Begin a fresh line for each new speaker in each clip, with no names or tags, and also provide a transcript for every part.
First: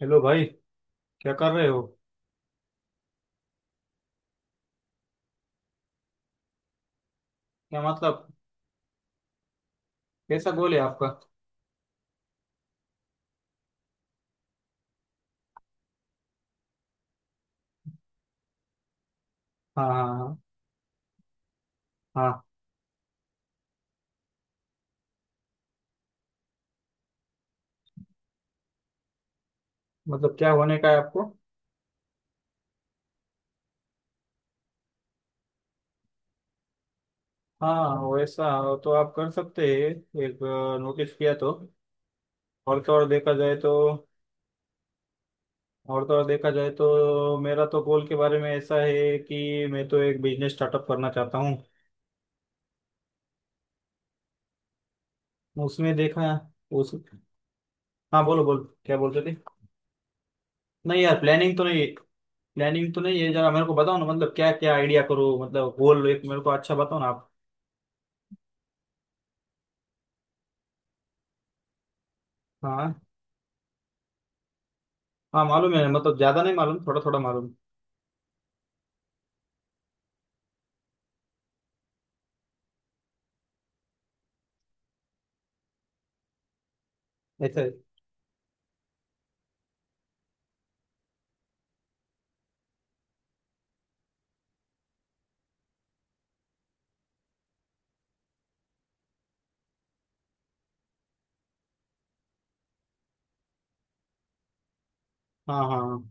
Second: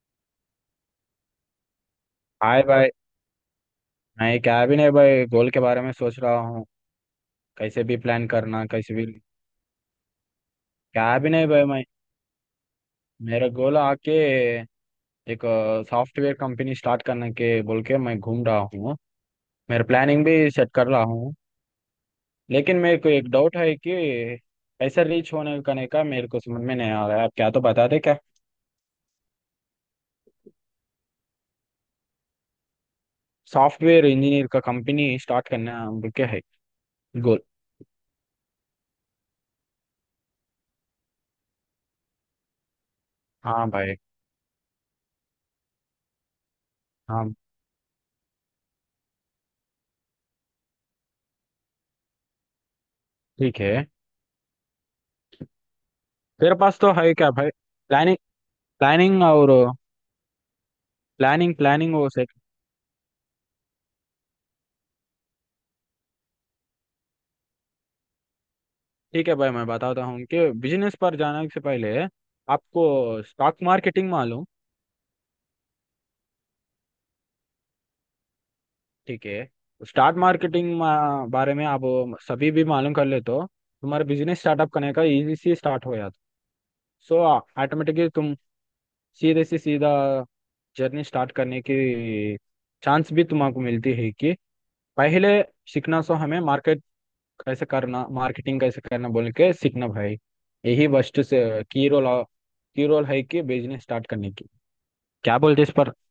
Hello भाई, क्या कर रहे हो।
हाय भाई। नहीं क्या भी नहीं भाई, गोल के बारे में सोच रहा हूँ।
क्या
कैसे भी
मतलब,
प्लान करना, कैसे भी।
कैसा गोल है आपका।
क्या भी नहीं भाई, मैं मेरा गोल आके एक सॉफ्टवेयर कंपनी स्टार्ट करने के बोल के मैं घूम रहा हूँ। मेरा
हाँ
प्लानिंग
हाँ,
भी सेट कर रहा हूँ।
हाँ हाँ।
लेकिन मेरे को एक डाउट है कि कैसे रीच होने करने का मेरे को समझ में नहीं आ रहा है। आप क्या तो बता दे क्या।
मतलब क्या होने का है आपको।
सॉफ्टवेयर इंजीनियर का कंपनी स्टार्ट करना बोल के है गोल।
हाँ वैसा तो आप कर सकते हैं। एक नोटिस किया तो। और तो और देखा जाए
हाँ
तो।
भाई,
और तो और देखा जाए
हाँ
तो मेरा तो गोल के बारे में ऐसा है कि मैं तो एक बिजनेस स्टार्टअप करना चाहता हूँ।
ठीक है,
उसमें देखा
तेरे पास तो
उस।
है क्या भाई प्लानिंग?
हाँ बोलो बोलो, क्या बोलते
प्लानिंग
थे।
और
नहीं यार,
प्लानिंग।
प्लानिंग तो नहीं,
प्लानिंग वो से
प्लानिंग तो नहीं है। जरा मेरे को बताओ ना, मतलब क्या क्या आइडिया करो, मतलब गोल एक मेरे को अच्छा बताओ ना आप।
ठीक है भाई, मैं बताता हूँ कि बिजनेस पर जाने से पहले
हाँ
आपको स्टॉक मार्केटिंग मालूम।
हाँ मालूम है, मतलब ज्यादा नहीं मालूम, थोड़ा थोड़ा मालूम।
ठीक है। स्टॉक मार्केटिंग बारे में आप सभी भी मालूम कर ले तो तुम्हारा बिजनेस स्टार्टअप करने का इजी से स्टार्ट हो जाता। सो
ऐसे।
ऑटोमेटिकली तुम सीधे से सीधा जर्नी स्टार्ट करने की चांस भी तुमको मिलती है कि पहले सीखना। सो हमें मार्केट कैसे करना, मार्केटिंग कैसे करना बोल के सीखना भाई। यही फर्स्ट से की रोल की रोल है कि बिजनेस स्टार्ट करने की। क्या
हाँ
बोलते इस
हाँ
पर?
हाँ।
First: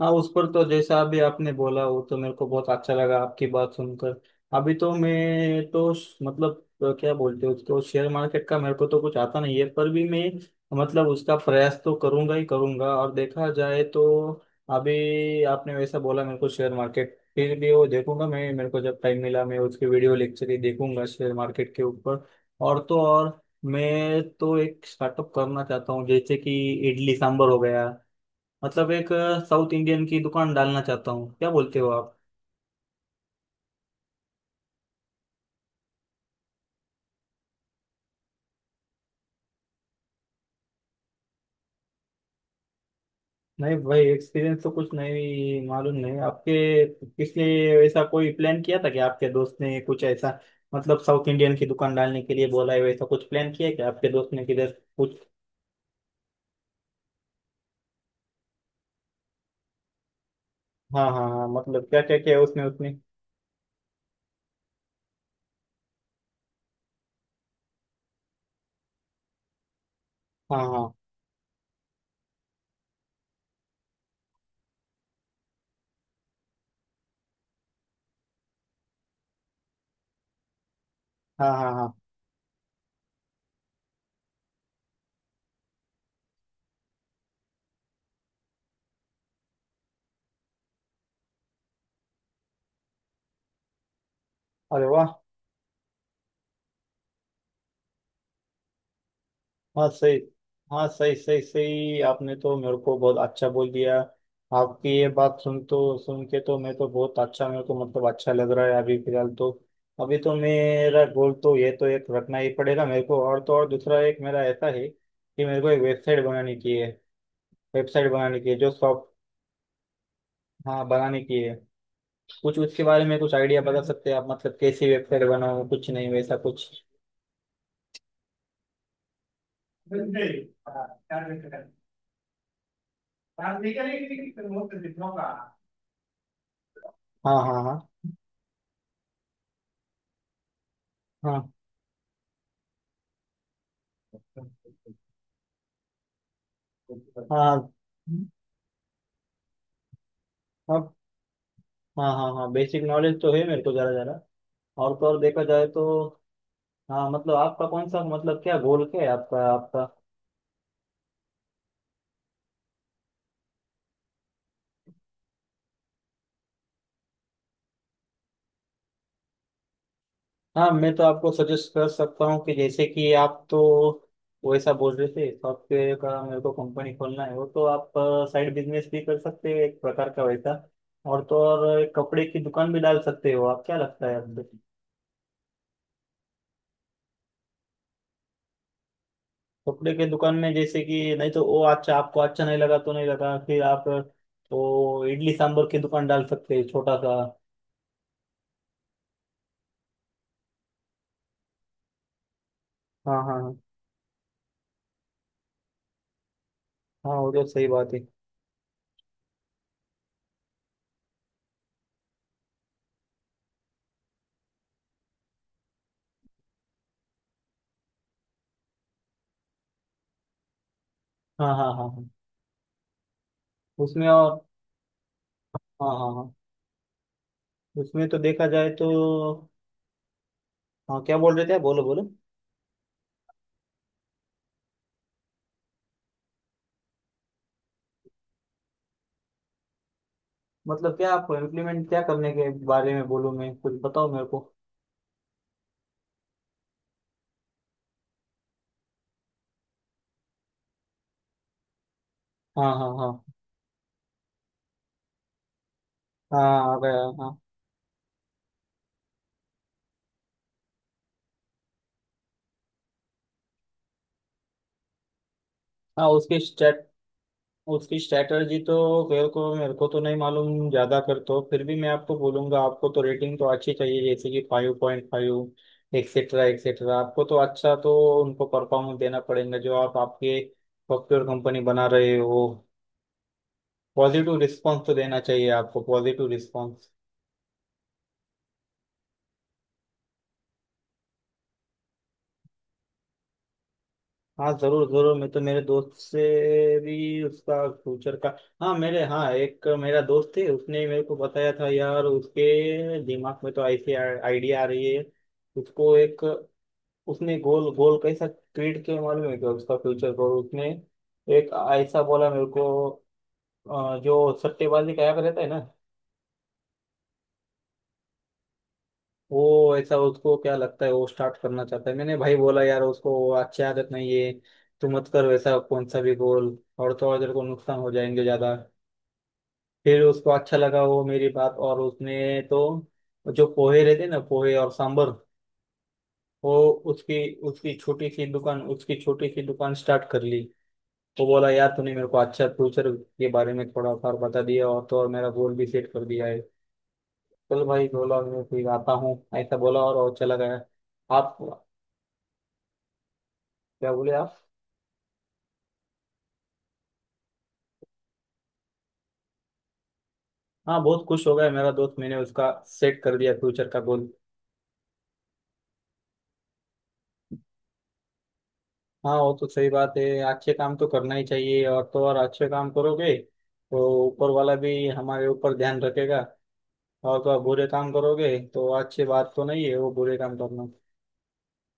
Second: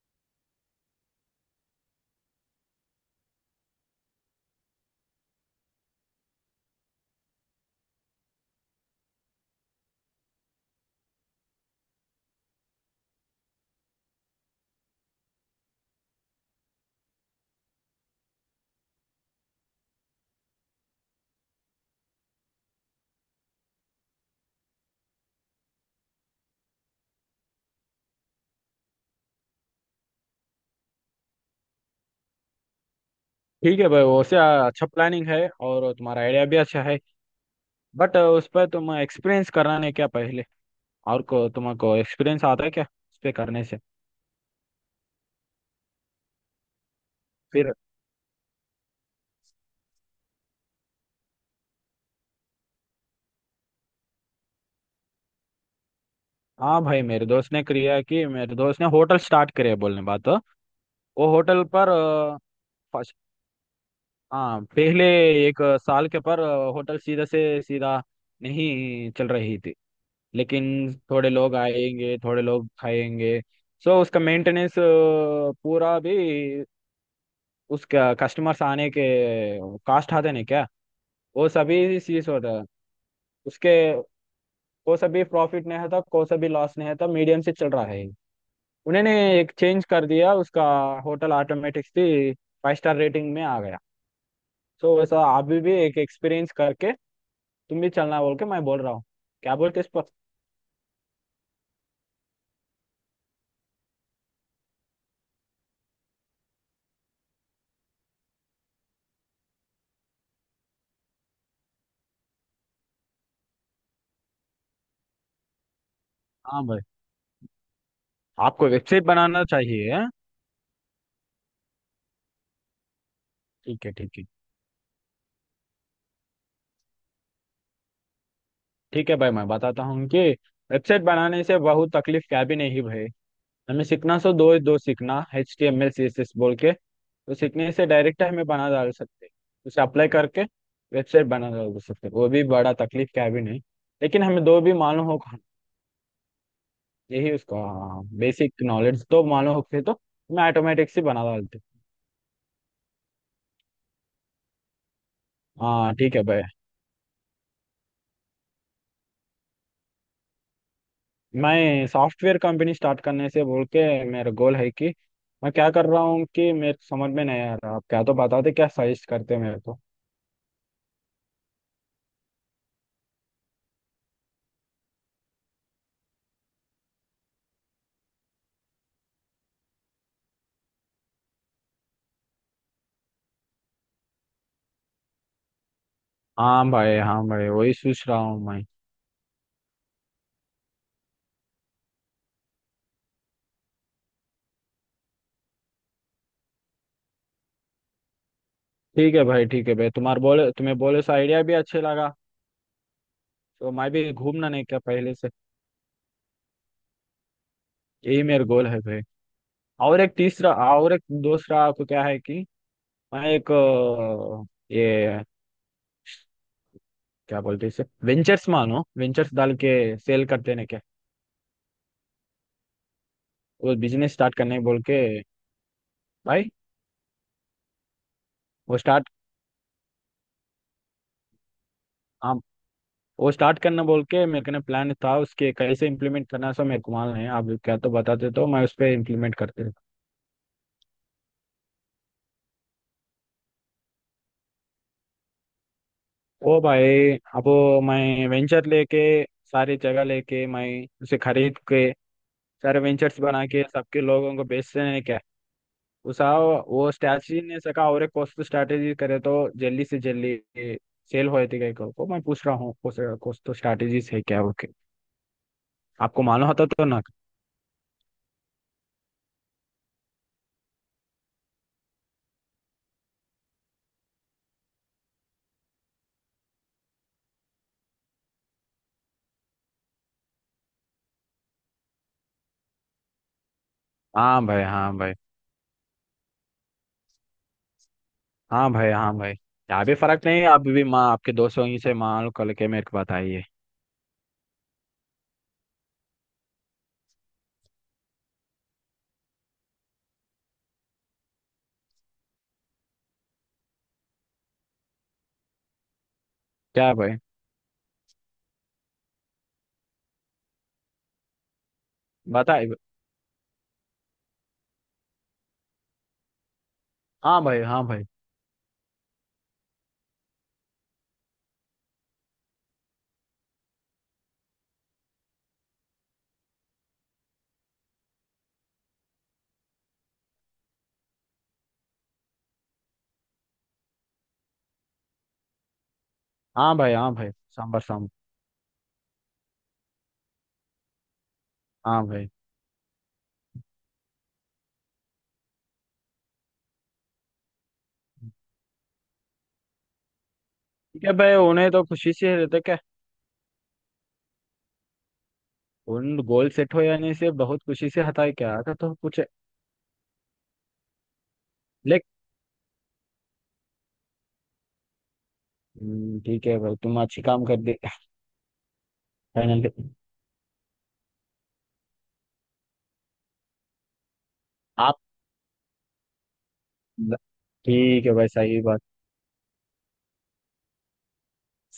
हाँ उस पर तो जैसा अभी आपने बोला वो तो मेरे को बहुत अच्छा लगा आपकी बात सुनकर। अभी तो मैं तो मतलब क्या बोलते हैं उसको शेयर मार्केट का, मेरे को तो कुछ आता नहीं है, पर भी मैं मतलब उसका प्रयास तो करूंगा ही करूंगा। और देखा जाए तो अभी आपने वैसा बोला मेरे को, शेयर मार्केट फिर भी वो देखूंगा मैं। मेरे को जब टाइम मिला मैं उसके वीडियो लेक्चर ही देखूंगा शेयर मार्केट के ऊपर। और तो और मैं तो एक स्टार्टअप करना चाहता हूँ, जैसे कि इडली सांभर हो गया, मतलब एक साउथ इंडियन की दुकान डालना चाहता हूँ। क्या बोलते हो आप।
ठीक है भाई, वैसे अच्छा प्लानिंग है और तुम्हारा आइडिया भी अच्छा है। बट उस पर तुम एक्सपीरियंस कराने क्या पहले? और को तुमको एक्सपीरियंस आता है क्या उस पे करने
नहीं
से?
भाई, एक्सपीरियंस तो कुछ नहीं मालूम। नहीं आपके किसने
फिर
ऐसा कोई प्लान किया था कि आपके दोस्त ने कुछ ऐसा, मतलब साउथ इंडियन की दुकान डालने के लिए बोला है, वैसा कुछ प्लान किया है क्या आपके दोस्त ने किधर कुछ।
हाँ भाई, मेरे दोस्त ने किया कि मेरे दोस्त ने होटल स्टार्ट करे बोलने बात। वो
हाँ हाँ हाँ,
होटल
मतलब
पर
क्या क्या किया उसने उसने।
फर्स्ट, हाँ पहले 1 साल के पर होटल सीधा से सीधा नहीं चल रही थी।
हाँ हाँ
लेकिन थोड़े लोग आएंगे, थोड़े लोग खाएंगे। सो उसका मेंटेनेंस पूरा भी, उसका कस्टमर्स आने के कास्ट आते नहीं क्या, वो
हाँ हाँ, हाँ हाँ।
सभी चीज होता है। उसके को सभी प्रॉफिट नहीं है था, को सभी लॉस नहीं है था, मीडियम से चल रहा है। उन्होंने एक चेंज कर दिया उसका। होटल ऑटोमेटिक से 5 स्टार रेटिंग में आ गया।
अरे
सो
वाह।
वैसा अभी भी एक एक्सपीरियंस करके तुम भी चलना बोल के मैं बोल रहा हूँ। क्या बोलते इस
हाँ
पर?
सही, हाँ सही सही सही, आपने तो मेरे को बहुत अच्छा बोल दिया। आपकी ये बात सुन तो, सुन के तो मैं तो बहुत अच्छा, मेरे को मतलब अच्छा लग रहा है अभी फिलहाल तो। अभी तो मेरा गोल तो ये तो एक रखना ही पड़ेगा मेरे को, और तो और दूसरा एक मेरा ऐसा है कि मेरे को एक वेबसाइट बनाने
हाँ
की
भाई,
है। वेबसाइट बनाने की है
आपको
जो
वेबसाइट
शॉप।
बनाना चाहिए हाँ?
हाँ बनाने की है। कुछ उसके बारे में कुछ आइडिया बता
ठीक है,
सकते हैं
ठीक है।
आप, मतलब कैसी वेबसाइट बनाओ कुछ, नहीं वैसा कुछ।
ठीक है भाई, मैं बताता हूँ कि वेबसाइट बनाने से बहुत तकलीफ क्या भी नहीं भाई। हमें सीखना, सो दो दो सीखना एच
हाँ,
T M L C S S बोल के
हाँ
तो सीखने
हाँ।
से डायरेक्ट हमें बना डाल सकते हैं। उसे अप्लाई करके वेबसाइट
हाँ।
बना डाल सकते हैं। वो भी बड़ा तकलीफ क्या भी नहीं। लेकिन हमें
हाँ।
दो भी मालूम हो, यही उसका
हाँ।
बेसिक नॉलेज तो मालूम हो के तो मैं
हाँ।
ऑटोमेटिक से बना डालते।
हाँ हाँ हाँ, बेसिक नॉलेज तो है मेरे को जरा जरा। और तो और देखा जाए तो।
हाँ ठीक है भाई,
हाँ मतलब आपका कौन सा, मतलब क्या गोल क्या है आपका आपका।
मैं सॉफ्टवेयर कंपनी स्टार्ट करने से बोल के मेरा गोल है कि मैं क्या कर रहा हूँ कि मेरे को समझ में नहीं आ रहा। आप क्या तो बताते, क्या सजेस्ट करते मेरे को?
हाँ मैं तो आपको सजेस्ट कर सकता हूँ कि जैसे कि आप तो वैसा बोल रहे थे, सॉफ्टवेयर का मेरे को कंपनी खोलना है, वो तो आप साइड बिजनेस भी कर सकते हो एक प्रकार का वैसा। और तो और एक कपड़े की दुकान भी डाल सकते हो आप, क्या लगता है आपको।
हाँ भाई, हाँ भाई, वही सोच रहा हूँ मैं।
कपड़े के दुकान में जैसे कि, नहीं तो वो अच्छा आपको अच्छा नहीं लगा तो नहीं लगा, फिर आप तो इडली सांभर की दुकान डाल सकते हैं छोटा सा।
ठीक है भाई, ठीक है भाई, तुम्हारे बोले, तुम्हें बोले से आइडिया भी अच्छे लगा,
हाँ हाँ हाँ।
तो मैं भी घूमना नहीं क्या पहले से।
हाँ वो तो सही बात है।
यही मेरा गोल है भाई। और एक तीसरा और एक दूसरा आपको क्या है कि मैं एक ये क्या बोलते हैं इसे वेंचर्स, मानो वेंचर्स डाल के सेल करते हैं क्या,
हाँ हाँ हाँ हाँ।
वो
उसमें
बिजनेस स्टार्ट
और।
करने बोल के
हाँ हाँ हाँ।
भाई।
उसमें तो देखा जाए
वो
तो।
स्टार्ट,
हाँ, क्या बोल रहे थे आप? बोलो बोलो।
हाँ वो स्टार्ट करना बोल के मेरे को ना प्लान था उसके। कैसे इम्प्लीमेंट करना सो मेरे को मालूम है। आप क्या तो बताते तो मैं उस पर इम्प्लीमेंट करते।
मतलब क्या आपको इम्प्लीमेंट, क्या करने के बारे में बोलूँ मैं, कुछ बताओ मेरे को।
ओ भाई, अब मैं वेंचर लेके, सारी जगह लेके, मैं उसे खरीद के
हाँ
सारे
हाँ हाँ।
वेंचर्स बना के सबके लोगों को बेचते हैं क्या। उसा
हाँ आ
वो
गया हाँ।
स्ट्रैटेजी ने सका और एक कॉस्ट स्ट्रैटेजी करे तो जल्दी से जल्दी सेल हो जाती। को मैं पूछ रहा हूँ कॉस्ट स्ट्रैटेजीज है क्या ओके?
हाँ
आपको
उसके,
मालूम होता तो ना?
उसकी स्ट्रैटेजी तो मेरे को तो नहीं मालूम ज्यादा कर। तो फिर भी मैं आपको बोलूंगा, आपको तो रेटिंग तो अच्छी चाहिए जैसे कि five point five etcetera etcetera. आपको तो अच्छा तो उनको परफॉर्मेंस देना पड़ेगा, जो आप आपके सॉफ्टवेयर कंपनी बना रहे हो। पॉजिटिव
हाँ भाई,
रिस्पॉन्स तो
हाँ भाई।
देना चाहिए आपको, पॉजिटिव रिस्पॉन्स।
हाँ भाई, हाँ भाई, यहाँ भी फर्क नहीं है। आप भी माँ आपके दोस्तों ही से मान लो, कल के मेरे को बताइए।
हाँ जरूर जरूर, मैं तो मेरे दोस्त से भी उसका फ्यूचर का। हाँ मेरे, हाँ एक मेरा दोस्त है, उसने मेरे को बताया था यार उसके दिमाग में तो ऐसी आइडिया आ रही है। उसको एक,
क्या भाई,
उसने गोल गोल कैसा क्रिएट किया मालूम है क्या, उसका फ्यूचर गोल उसने एक ऐसा बोला मेरे को।
बताइए।
जो सट्टेबाजी का ऐप रहता है ना,
हाँ भाई, हाँ भाई।
वो ऐसा उसको क्या लगता है वो स्टार्ट करना चाहता है। मैंने भाई बोला यार उसको वो अच्छी आदत नहीं है, तू मत कर वैसा कौन सा भी गोल, और थोड़ा देर को नुकसान हो जाएंगे ज्यादा। फिर उसको अच्छा लगा वो मेरी बात, और उसने तो जो पोहे रहते ना, पोहे और सांबर, वो
हाँ भाई, हाँ
उसकी
भाई।
उसकी
सांबर
छोटी
सांबर।
सी दुकान, स्टार्ट कर ली। वो बोला यार तूने
हाँ
मेरे को
भाई।
अच्छा फ्यूचर के बारे में थोड़ा सा बता दिया और तो और मेरा गोल भी सेट कर दिया है। चल भाई बोला, मैं फिर आता हूँ ऐसा बोला और चला गया।
ठीक है भाई,
आप,
उन्हें तो खुशी से रहते क्या?
क्या बोले आप।
उन गोल सेट हो यानी से बहुत खुशी से हटाए क्या था तो कुछ?
हाँ बहुत खुश हो गया मेरा दोस्त,
लेक
मैंने उसका सेट कर दिया फ्यूचर का गोल।
ठीक है भाई, तुम अच्छी काम कर दे।
हाँ वो तो सही
फाइनल
बात है। अच्छे काम तो करना ही चाहिए, और तो और अच्छे काम करोगे तो ऊपर वाला भी
आप।
हमारे ऊपर ध्यान रखेगा। और तो आप बुरे काम
ठीक है भाई,
करोगे
सही
तो
बात।
अच्छी बात तो नहीं है वो बुरे काम करना।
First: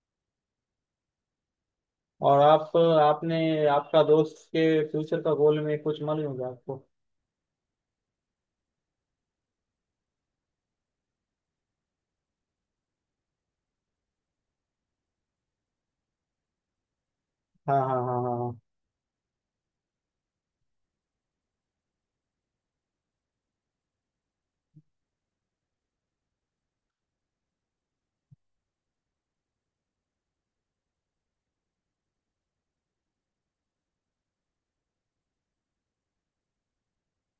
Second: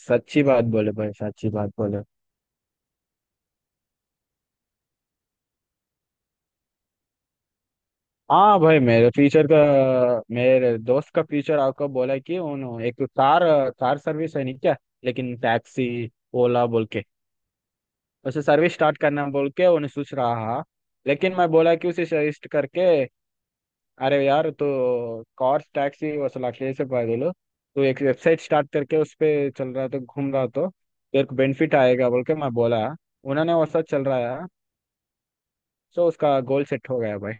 सच्ची बात बोले भाई, सच्ची बात बोले।
और आप आपने, आपका दोस्त के फ्यूचर का गोल में कुछ मालूम होगा आपको।
हाँ भाई, मेरे फ्यूचर का, मेरे दोस्त का फ्यूचर आपको बोला कि उन्हों एक कार, कार सर्विस है नहीं क्या, लेकिन टैक्सी ओला बोल के
हाँ हाँ हाँ हाँ
उसे
हाँ।
सर्विस स्टार्ट करना बोल के उन्हें सोच रहा। लेकिन मैं बोला कि उसे सजेस्ट करके, अरे यार तो कार टैक्सी वसल अकेले से पैदल तो एक वेबसाइट स्टार्ट करके उस पर चल रहा तो घूम रहा तो तेरे को बेनिफिट आएगा बोल के मैं बोला। उन्होंने वैसा चल रहा है। सो उसका गोल सेट हो गया भाई।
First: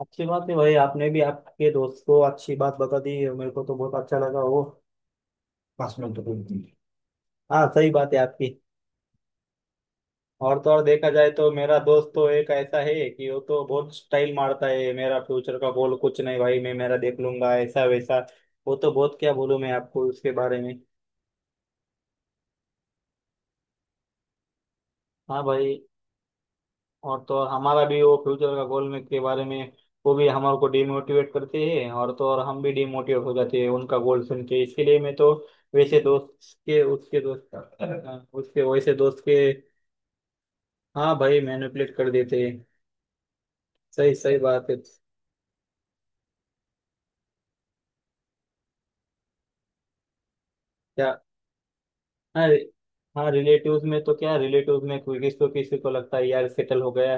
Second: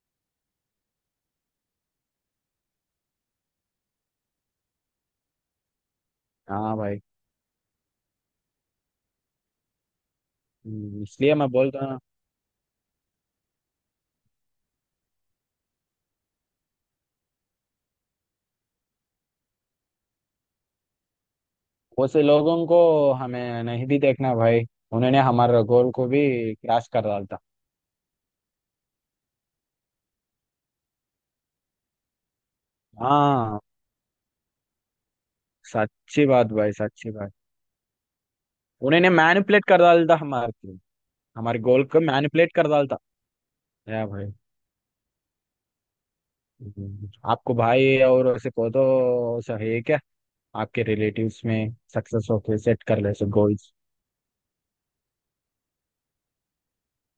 अच्छी बात है भाई, आपने भी आपके दोस्त को अच्छी बात बता दी है, मेरे को तो बहुत अच्छा लगा वो। पास में तो कोई नहीं।
हाँ भाई।
हाँ सही बात है आपकी। और तो और देखा जाए
इसलिए मैं
तो, मेरा
बोलता
दोस्त तो एक ऐसा है कि वो तो बहुत स्टाइल मारता है, मेरा फ्यूचर का गोल कुछ नहीं भाई, मैं मेरा देख लूंगा ऐसा वैसा। वो तो बहुत क्या बोलूं मैं आपको उसके बारे में।
वैसे लोगों को हमें नहीं भी देखना भाई। उन्होंने
हाँ
हमारे
भाई।
गोल को भी क्रैश कर
और
डाला
तो
था।
और हमारा भी वो फ्यूचर का गोल में के बारे में, वो भी हमारे को डिमोटिवेट करते हैं, और तो और हम भी डिमोटिवेट हो
हाँ,
जाते हैं उनका गोल सुन के। इसके लिए मैं तो वैसे
सच्ची बात
दोस्त
भाई,
के,
सच्ची
उसके
बात।
दोस्त उसके वैसे
उन्होंने
दोस्त के।
मैनिपुलेट कर डाला था हमारे को।
हाँ भाई,
हमारे गोल
मैनिपुलेट
को
कर देते
मैनिपुलेट
हैं।
कर डाला था या
सही
भाई।
सही बात है।
हम्म। आपको भाई और ऐसे को तो सही है क्या? आपके
क्या।
रिलेटिव्स में सक्सेस
हाँ।
होके सेट कर ले सो
हाँ
गोल्स।
रिलेटिव्स में तो क्या, रिलेटिव्स में कोई किसी को लगता है यार सेटल हो गया,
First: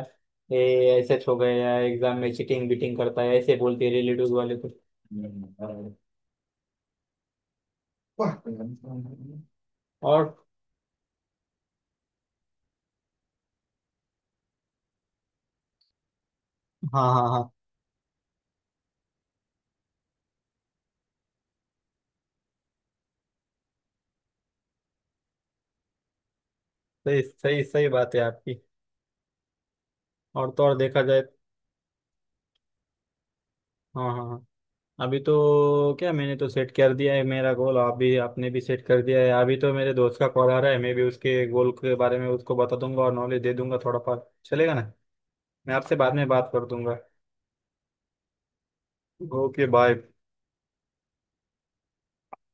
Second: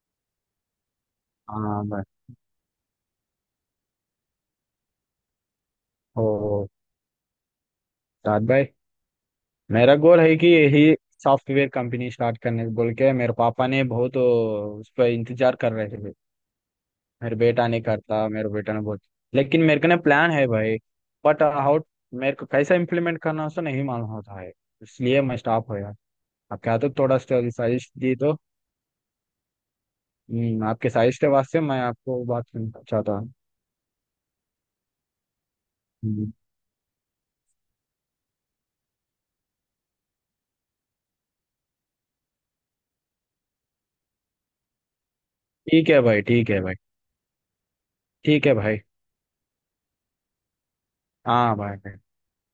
ये ऐसे हो गया,
हाँ भाई,
एग्जाम में चीटिंग बीटिंग करता है, ऐसे बोलते हैं रिलेटिव्स वाले तो।
ओ साथ भाई, मेरा गोल
और।
है कि यही सॉफ्टवेयर कंपनी स्टार्ट करने बोल के मेरे पापा ने बहुत उस पर इंतजार कर रहे थे।
हाँ हाँ
मेरे
हाँ।
बेटा नहीं करता मेरे बेटा ने बहुत। लेकिन मेरे को ना प्लान है भाई। बट हाउ, मेरे को कैसा इम्प्लीमेंट करना है उसको नहीं मालूम होता है। इसलिए मैं स्टॉप हो गया। आप क्या तो थोड़ा
सही सही सही
साजिश
बात
दी
है
तो।
आपकी। और तो और
आपके
देखा
साजिश
जाए।
के वास्ते मैं आपको बात करना चाहता हूँ।
हाँ हाँ हाँ। अभी तो क्या
हम्म।
मैंने तो सेट कर दिया है मेरा गोल, आप भी आपने भी सेट कर दिया है। अभी तो मेरे दोस्त का कॉल आ रहा है, मैं भी उसके गोल के बारे में उसको बता दूंगा और नॉलेज दे दूंगा थोड़ा बहुत, चलेगा ना। मैं
ठीक
आपसे
है
बाद
भाई,
में बात
ठीक है
कर
भाई,
दूंगा।
ठीक है भाई।
Okay bye.
हाँ भाई।